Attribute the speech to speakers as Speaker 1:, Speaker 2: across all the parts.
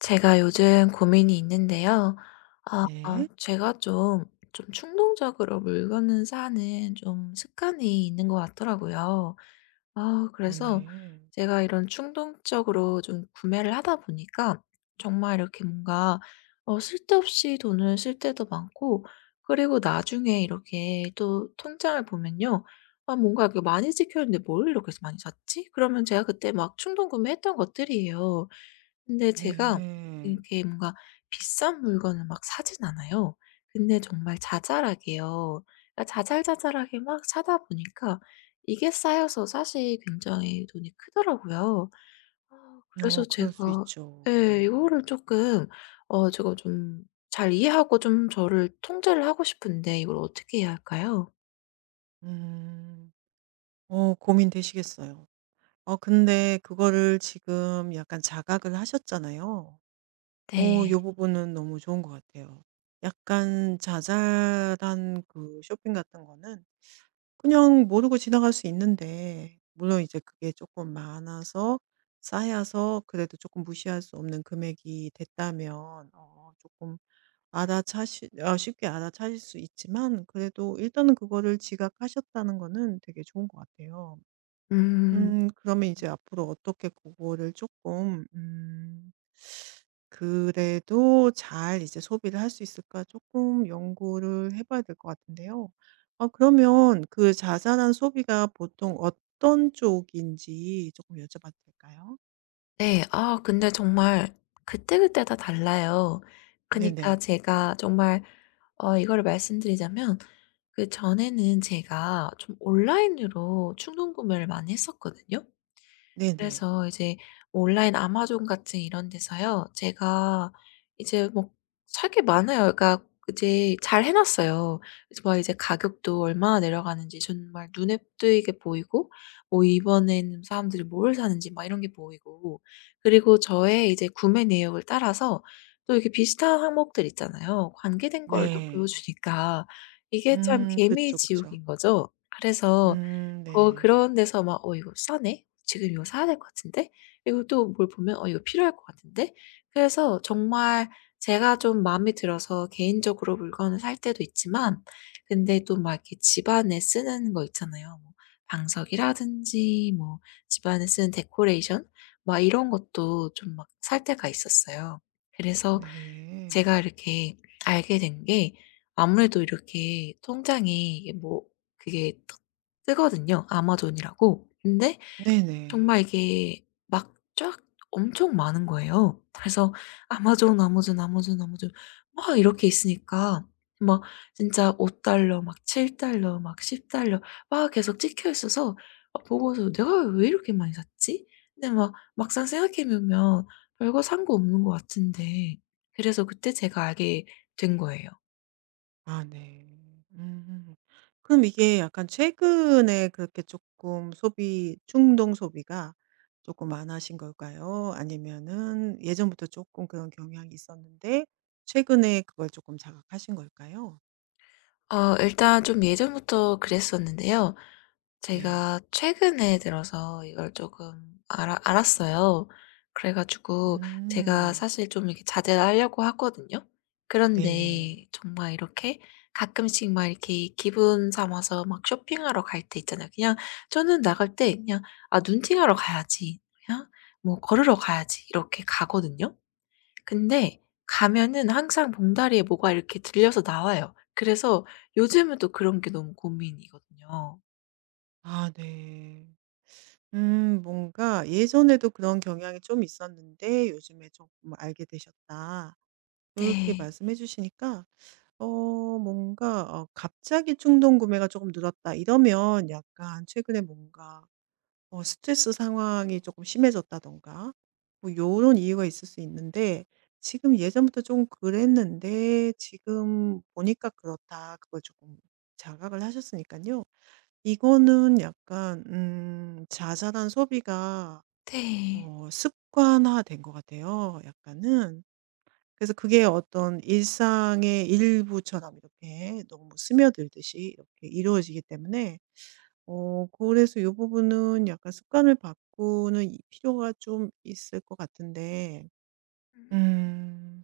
Speaker 1: 제가 요즘 고민이 있는데요.
Speaker 2: 네.
Speaker 1: 제가 좀 충동적으로 물건을 사는 좀 습관이 있는 것 같더라고요.
Speaker 2: 어
Speaker 1: 그래서
Speaker 2: 네.
Speaker 1: 제가 이런 충동적으로 좀 구매를 하다 보니까 정말 이렇게 뭔가 쓸데없이 돈을 쓸 때도 많고, 그리고 나중에 이렇게 또 통장을 보면요, '아 뭔가 이렇게 많이 찍켰는데 뭘 이렇게 많이 샀지?' 그러면 제가 그때 막 충동 구매했던 것들이에요. 근데 제가
Speaker 2: 네.
Speaker 1: 이렇게 뭔가 비싼 물건을 막 사진 않아요. 근데 정말 자잘하게요. 그러니까 자잘자잘하게 막 사다 보니까 이게 쌓여서 사실 굉장히 돈이 크더라고요. 아, 그래서
Speaker 2: 어 그럴 수
Speaker 1: 제가
Speaker 2: 있죠.
Speaker 1: 예
Speaker 2: 네.
Speaker 1: 이거를 조금, 제가 좀 잘 이해하고 좀 저를 통제를 하고 싶은데 이걸 어떻게 해야 할까요?
Speaker 2: 음. 어 고민되시겠어요. 근데 그거를 지금 약간 자각을 하셨잖아요.
Speaker 1: 네.
Speaker 2: 요 부분은 너무 좋은 것 같아요. 약간 자잘한 그 쇼핑 같은 거는 그냥 모르고 지나갈 수 있는데, 물론 이제 그게 조금 많아서 쌓여서 그래도 조금 무시할 수 없는 금액이 됐다면 조금 쉽게 알아차실 수 있지만, 그래도 일단은 그거를 지각하셨다는 거는 되게 좋은 것 같아요.
Speaker 1: 음.
Speaker 2: 음, 그러면 이제 앞으로 어떻게 그거를 조금 그래도 잘 이제 소비를 할 수 있을까 조금 연구를 해 봐야 될 것 같은데요. 그러면 그 자잘한 소비가 보통 어떤 쪽인지 조금 여쭤봐도 될까요?
Speaker 1: 네. 근데 정말 그때그때 다 달라요. 그니까
Speaker 2: 네네.
Speaker 1: 제가 정말, 이거를 말씀드리자면 그전에는 제가 좀 온라인으로 충동 구매를 많이 했었거든요.
Speaker 2: 네네.
Speaker 1: 그래서 이제 뭐 온라인 아마존 같은 이런 데서요, 제가 이제 뭐 살 게 많아요. 그러니까 이제 잘 해 놨어요. 그래서 막 이제 가격도 얼마나 내려가는지 정말 눈에 띄게 보이고, 뭐 이번에는 사람들이 뭘 사는지 막 이런 게 보이고, 그리고 저의 이제 구매 내역을 따라서 또 이렇게 비슷한 항목들 있잖아요, 관계된 걸 또 보여
Speaker 2: 네.
Speaker 1: 주니까 이게 참
Speaker 2: 음, 그쵸, 그쵸.
Speaker 1: 개미지옥인 거죠. 그래서
Speaker 2: 음, 네.
Speaker 1: 그런 데서 막 '어 이거 싸네. 지금 이거 사야 될 것 같은데.' 그리고 또 뭘 보면 '어 이거 필요할 것 같은데.' 그래서 정말 제가 좀 마음에 들어서 개인적으로 물건을 살 때도 있지만, 근데 또 막 이렇게 집안에 쓰는 거 있잖아요. 뭐 방석이라든지, 뭐 집안에 쓰는 데코레이션, 막 이런 것도 좀 막 살 때가 있었어요. 그래서
Speaker 2: 네.
Speaker 1: 제가 이렇게 알게 된 게, 아무래도 이렇게 통장이 이게 뭐 그게 뜨 뜨거든요 아마존이라고. 근데 정말
Speaker 2: 네네.
Speaker 1: 이게 막 쫙 엄청 많은 거예요. 그래서 아마존, 아마존, 아마존, 아마존 막 이렇게 있으니까, 막 진짜 $5 막 $7 막 $10 막 계속 찍혀 있어서, 아 보고서 '내가 왜 이렇게 많이 샀지?' 근데 막 막상 생각해 보면 별거 산 거 없는 것 같은데, 그래서 그때 제가 알게 된 거예요.
Speaker 2: 아, 네. 음. 그럼 이게 약간 최근에 그렇게 조금 소비 충동 소비가 조금 많아신 걸까요? 아니면은 예전부터 조금 그런 경향이 있었는데 최근에 그걸 조금 자각하신 걸까요?
Speaker 1: 일단 좀 예전부터 그랬었는데요,
Speaker 2: 네.
Speaker 1: 제가 최근에 들어서 이걸 조금 알아 알았어요. 그래 가지고 제가
Speaker 2: 음.
Speaker 1: 사실 좀 이렇게 자제를 하려고 하거든요. 그런데
Speaker 2: 네네.
Speaker 1: 정말 이렇게 가끔씩 막 이렇게 기분 삼아서 막 쇼핑하러 갈 때 있잖아요. 그냥 저는 나갈 때 그냥 '아 눈팅하러 가야지.' 그냥 뭐 '걸으러 가야지.' 이렇게 가거든요. 근데 가면은 항상 봉다리에 뭐가 이렇게 들려서 나와요. 그래서 요즘은 또 그런 게 너무 고민이거든요.
Speaker 2: 아, 네. 음, 뭔가 '예전에도 그런 경향이 좀 있었는데 요즘에 조금 알게 되셨다.' 이렇게
Speaker 1: 네.
Speaker 2: 말씀해 주시니까 뭔가, 갑자기 충동 구매가 조금 늘었다 이러면 약간 최근에 뭔가 스트레스 상황이 조금 심해졌다든가 뭐 요런 이유가 있을 수 있는데, 지금 예전부터 좀 그랬는데 지금 보니까 그렇다. 그걸 조금 자각을 하셨으니까요, 이거는 약간 자잘한 소비가
Speaker 1: 네.
Speaker 2: 습관화된 것 같아요, 약간은. 그래서 그게 어떤 일상의 일부처럼 이렇게 너무 스며들듯이 이렇게 이루어지기 때문에, 그래서 이 부분은 약간 습관을 바꾸는 이 필요가 좀 있을 것 같은데,
Speaker 1: 음.
Speaker 2: 음,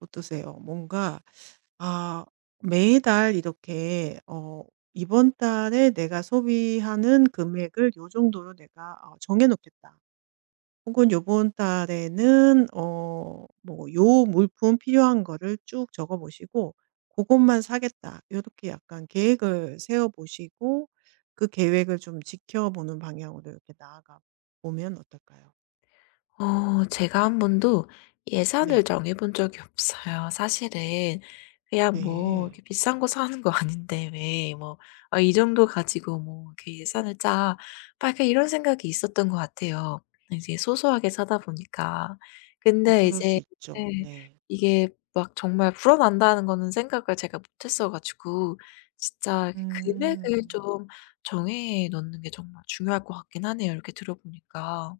Speaker 2: 어떠세요? 뭔가, 아, 매달 이렇게 '이번 달에 내가 소비하는 금액을 요 정도로 내가 정해 놓겠다.' 혹은 요번 달에는 뭐 요 물품 필요한 거를 쭉 적어 보시고 그것만 사겠다.' 이렇게 약간 계획을 세워 보시고 그 계획을 좀 지켜보는 방향으로 이렇게 나아가 보면 어떨까요?
Speaker 1: 제가 한 번도 예산을
Speaker 2: 네.
Speaker 1: 정해 본 적이 없어요, 사실은. 그냥 뭐
Speaker 2: 네.
Speaker 1: 이렇게 비싼 거 사는 거 아닌데 왜 뭐, '아 이 정도 가지고 뭐 이렇게 예산을 짜.' 막 약간 이런 생각이 있었던 것 같아요, 이제 소소하게 사다 보니까.
Speaker 2: 음,
Speaker 1: 근데
Speaker 2: 그럴
Speaker 1: 이제
Speaker 2: 수 있죠.
Speaker 1: 네
Speaker 2: 네.
Speaker 1: 이게 막 정말 불어난다는 거는 생각을 제가 못 했어 가지고, 진짜 이렇게 금액을
Speaker 2: 음.
Speaker 1: 좀 정해 놓는 게 정말 중요할 것 같긴 하네요, 이렇게 들어 보니까.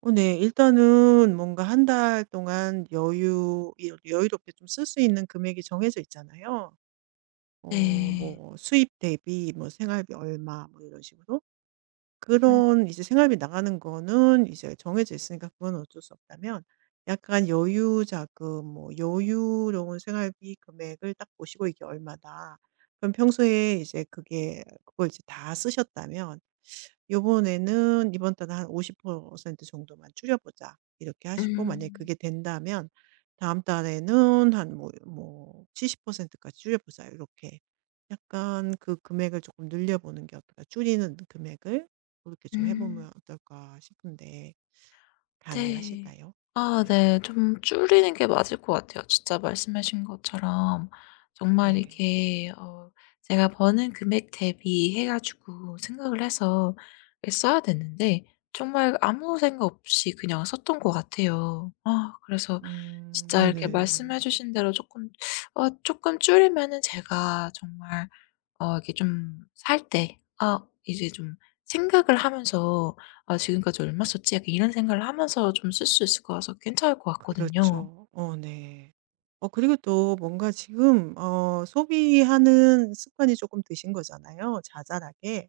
Speaker 2: 어 네. 일단은 뭔가 한 달 동안 여유 여유롭게 좀 쓸 수 있는 금액이 정해져 있잖아요.
Speaker 1: 네.
Speaker 2: 뭐 수입 대비 뭐 생활비 얼마 뭐 이런 식으로. 그런 이제 생활비 나가는 거는 이제 정해져 있으니까 그건 어쩔 수 없다면 약간 여유 자금, 뭐 여유로운 생활비 금액을 딱 보시고 이게 얼마다. 그럼 평소에 이제 그게 그걸 이제 다 쓰셨다면 요번에는 이번 달에 한 50% 정도만 줄여보자. 이렇게 하시고 만약에
Speaker 1: 음.
Speaker 2: 그게 된다면 다음 달에는 한 뭐 뭐 70%까지 줄여보자. 이렇게 약간 그 금액을 조금 늘려보는 게 어떨까? 줄이는 금액을 그렇게 좀 해
Speaker 1: 음.
Speaker 2: 보면 어떨까 싶은데,
Speaker 1: 네.
Speaker 2: 가능하실까요?
Speaker 1: 아 네.
Speaker 2: 네.
Speaker 1: 좀 줄이는 게 맞을 것 같아요, 진짜 말씀하신 것처럼. 정말
Speaker 2: 네.
Speaker 1: 이렇게 제가 버는 금액 대비해 가지고 생각을 해서 예 써야 되는데 정말 아무 생각 없이 그냥 썼던 것 같아요. 그래서 진짜 이렇게
Speaker 2: 네네.
Speaker 1: 말씀해 주신 대로 조금, 조금 줄이면은 제가 정말, 이게 좀 살 때 '아 이제 좀 생각을 하면서, 아 지금까지 얼마 썼지?' 약간 이런 생각을 하면서 좀 쓸 수 있을 거라서 괜찮을 것 같거든요.
Speaker 2: 그렇죠. 어 네. 그리고 또 뭔가 지금 소비하는 습관이 조금 드신 거잖아요, 자잘하게.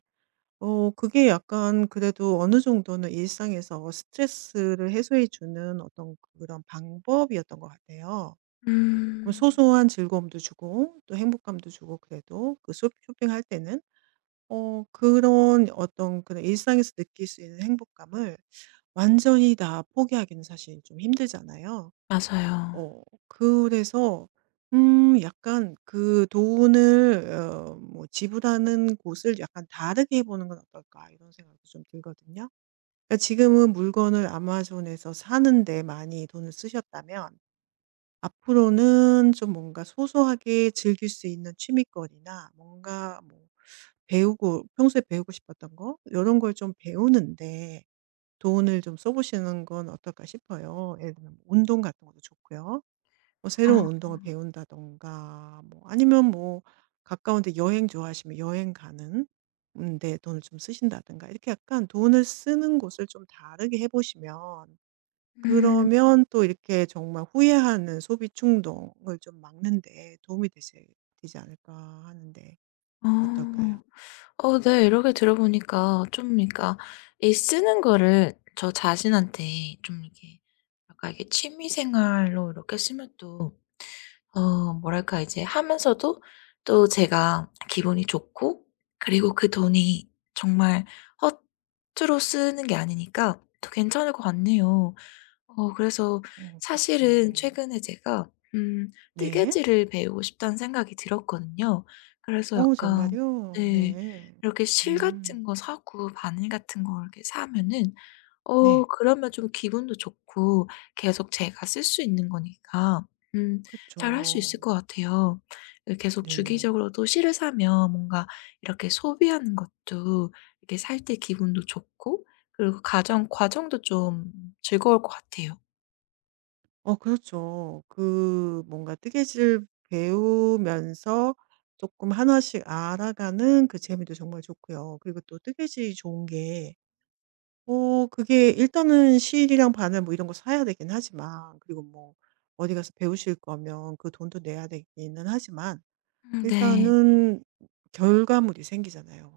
Speaker 2: 그게 약간 그래도 어느 정도는 일상에서 스트레스를 해소해 주는 어떤 그런 방법이었던 것 같아요. 그
Speaker 1: 음.
Speaker 2: 소소한 즐거움도 주고 또 행복감도 주고, 그래도 그 쇼 쇼핑할 때는. 그런 어떤 그런 일상에서 느낄 수 있는 행복감을 완전히 다 포기하기는 사실 좀 힘들잖아요.
Speaker 1: 맞아요.
Speaker 2: 어, 그래서 음, 약간 그 돈을 뭐 지불하는 곳을 약간 다르게 해 보는 건 어떨까 이런 생각도 좀 들거든요. 그러니까 지금은 물건을 아마존에서 사는 데 많이 돈을 쓰셨다면 앞으로는 좀 뭔가 소소하게 즐길 수 있는 취미거리나 뭔가 뭐 배우고 평소에 배우고 싶었던 거 이런 걸 좀 배우는데 돈을 좀 써 보시는 건 어떨까 싶어요. 예를 들면 뭐 운동 같은 것도 좋고요. 뭐
Speaker 1: 아
Speaker 2: 새로운 운동을 배운다든가, 뭐 아니면 뭐 가까운 데 여행 좋아하시면 여행 가는 데 돈을 좀 쓰신다든가 이렇게 약간 돈을 쓰는 곳을 좀 다르게 해 보시면
Speaker 1: 음.
Speaker 2: 그러면 또 이렇게 정말 후회하는 소비 충동을 좀 막는 데 도움이 되실 되지 않을까 하는데, 어떨까요?
Speaker 1: 어. 어 네. 이렇게 들어보니까 좀, 그러니까 이 쓰는 거를 저 자신한테 좀 이렇게 약간 이게 취미 생활로 이렇게 쓰면 또 뭐랄까, 이제 하면서도 또 제가 기분이 좋고, 그리고 그 돈이 정말 허투루 쓰는 게 아니니까 더 괜찮을 것 같네요. 그래서
Speaker 2: 어,
Speaker 1: 사실은
Speaker 2: 그쵸.
Speaker 1: 최근에 제가
Speaker 2: 네.
Speaker 1: 뜨개질을 배우고 싶다는 생각이 들었거든요. 그래서
Speaker 2: 어,
Speaker 1: 약간
Speaker 2: 정말요?
Speaker 1: 네
Speaker 2: 네.
Speaker 1: 이렇게 실 같은
Speaker 2: 음.
Speaker 1: 거 사고 바늘 같은 거 이렇게 사면은
Speaker 2: 네.
Speaker 1: 그러면 좀 기분도 좋고, 계속 제가 쓸 수 있는 거니까 음
Speaker 2: 그
Speaker 1: 잘 할 수
Speaker 2: 죠
Speaker 1: 있을 것 같아요. 그 계속
Speaker 2: 네네.
Speaker 1: 주기적으로 또 실을 사면 뭔가 이렇게 소비하는 것도, 이렇게 살 때 기분도 좋고, 그리고 가정 과정도 좀 즐거울 것 같아요.
Speaker 2: 어, 그렇죠. 그 뭔가 뜨개질 배우면서 조금 하나씩 알아가는 그 재미도 정말 좋고요. 그리고 또 뜨개질이 좋은 게 그게 일단은 실이랑 바늘 뭐 이런 거 사야 되긴 하지만, 그리고 뭐 어디 가서 배우실 거면 그 돈도 내야 되기는 하지만
Speaker 1: 네.
Speaker 2: 일단은 결과물이 생기잖아요.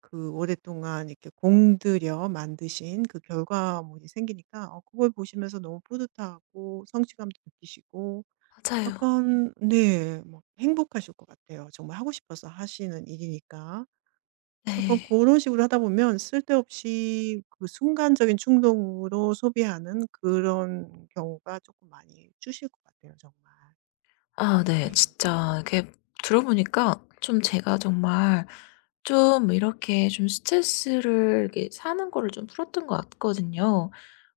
Speaker 2: 그 오랫동안 이렇게 공들여 만드신 그 결과물이 생기니까 그걸 보시면서 너무 뿌듯하고 성취감도 느끼시고
Speaker 1: 맞아요.
Speaker 2: 약간 네 막 행복하실 것 같아요. 정말 하고 싶어서 하시는 일이니까. 약간 그
Speaker 1: 네.
Speaker 2: 런 식으로 하다 보면 쓸데없이 그 순간적인 충동으로 소비하는 그런 경우가 조금 많이 줄실 것 같아요, 정말.
Speaker 1: 아 네.
Speaker 2: 네.
Speaker 1: 진짜 이렇게 들어보니까 좀, 제가 정말 좀 이렇게 좀 스트레스를 이렇게 사는 거를 좀 풀었던 것 같거든요.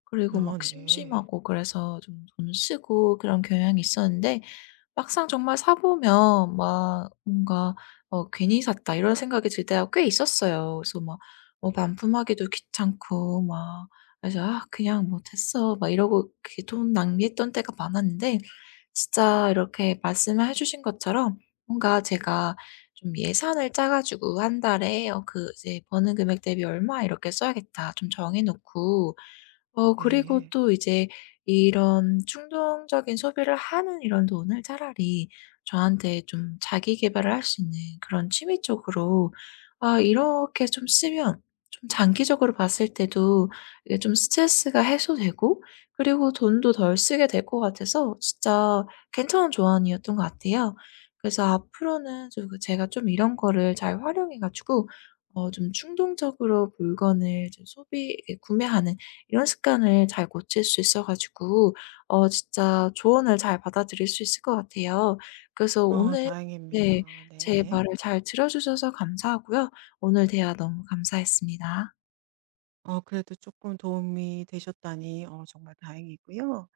Speaker 1: 그리고
Speaker 2: 어,
Speaker 1: 막
Speaker 2: 네.
Speaker 1: 심심하고 그래서 좀 돈 쓰고 그런 경향이 있었는데, 막상 정말 사 보면 막 뭔가 '어 괜히 샀다.' 이런 생각이 들 때가 꽤 있었어요. 그래서 막 뭐 반품하기도 귀찮고 막, 그래서 '아 그냥 뭐 됐어.' 막 이러고 그렇게 돈 낭비했던 때가 많았는데, 진짜 이렇게 말씀을 해 주신 것처럼 뭔가 제가 좀 예산을 짜 가지고 '한 달에, 그 이제 버는 금액 대비 얼마 이렇게 써야겠다.' 좀 정해 놓고, 그리고
Speaker 2: 네.
Speaker 1: 또 이제 이런 충동적인 소비를 하는 이런 돈을 차라리 저한테 좀 자기 계발을 할 수 있는 그런 취미 쪽으로 이렇게 좀 쓰면, 좀 장기적으로 봤을 때도 이게 좀 스트레스가 해소되고 그리고 돈도 덜 쓰게 될 것 같아서 진짜 괜찮은 조언이었던 것 같아요. 그래서 앞으로는 좀 그 제가 좀 이런 거를 잘 활용해 가지고 좀 충동적으로 물건을 좀 소비, 예, 구매하는 이런 습관을 잘 고칠 수 있어 가지고 진짜 조언을 잘 받아들일 수 있을 것 같아요. 그래서
Speaker 2: 어
Speaker 1: 오늘,
Speaker 2: 다행입니다.
Speaker 1: 네, 제
Speaker 2: 네.
Speaker 1: 말을 잘 들어 주셔서 감사하고요, 오늘 대화 너무 감사했습니다.
Speaker 2: 어 그래도 조금 도움이 되셨다니 어 정말 다행이고요.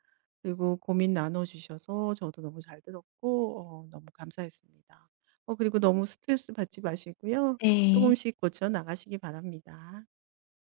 Speaker 2: 그리고 고민 나눠 주셔서 저도 너무 잘 들었고 어 너무 감사했습니다. 어 그리고 너무 스트레스 받지 마시고요. 조금
Speaker 1: 네.
Speaker 2: 씩 고쳐 나가시기 바랍니다.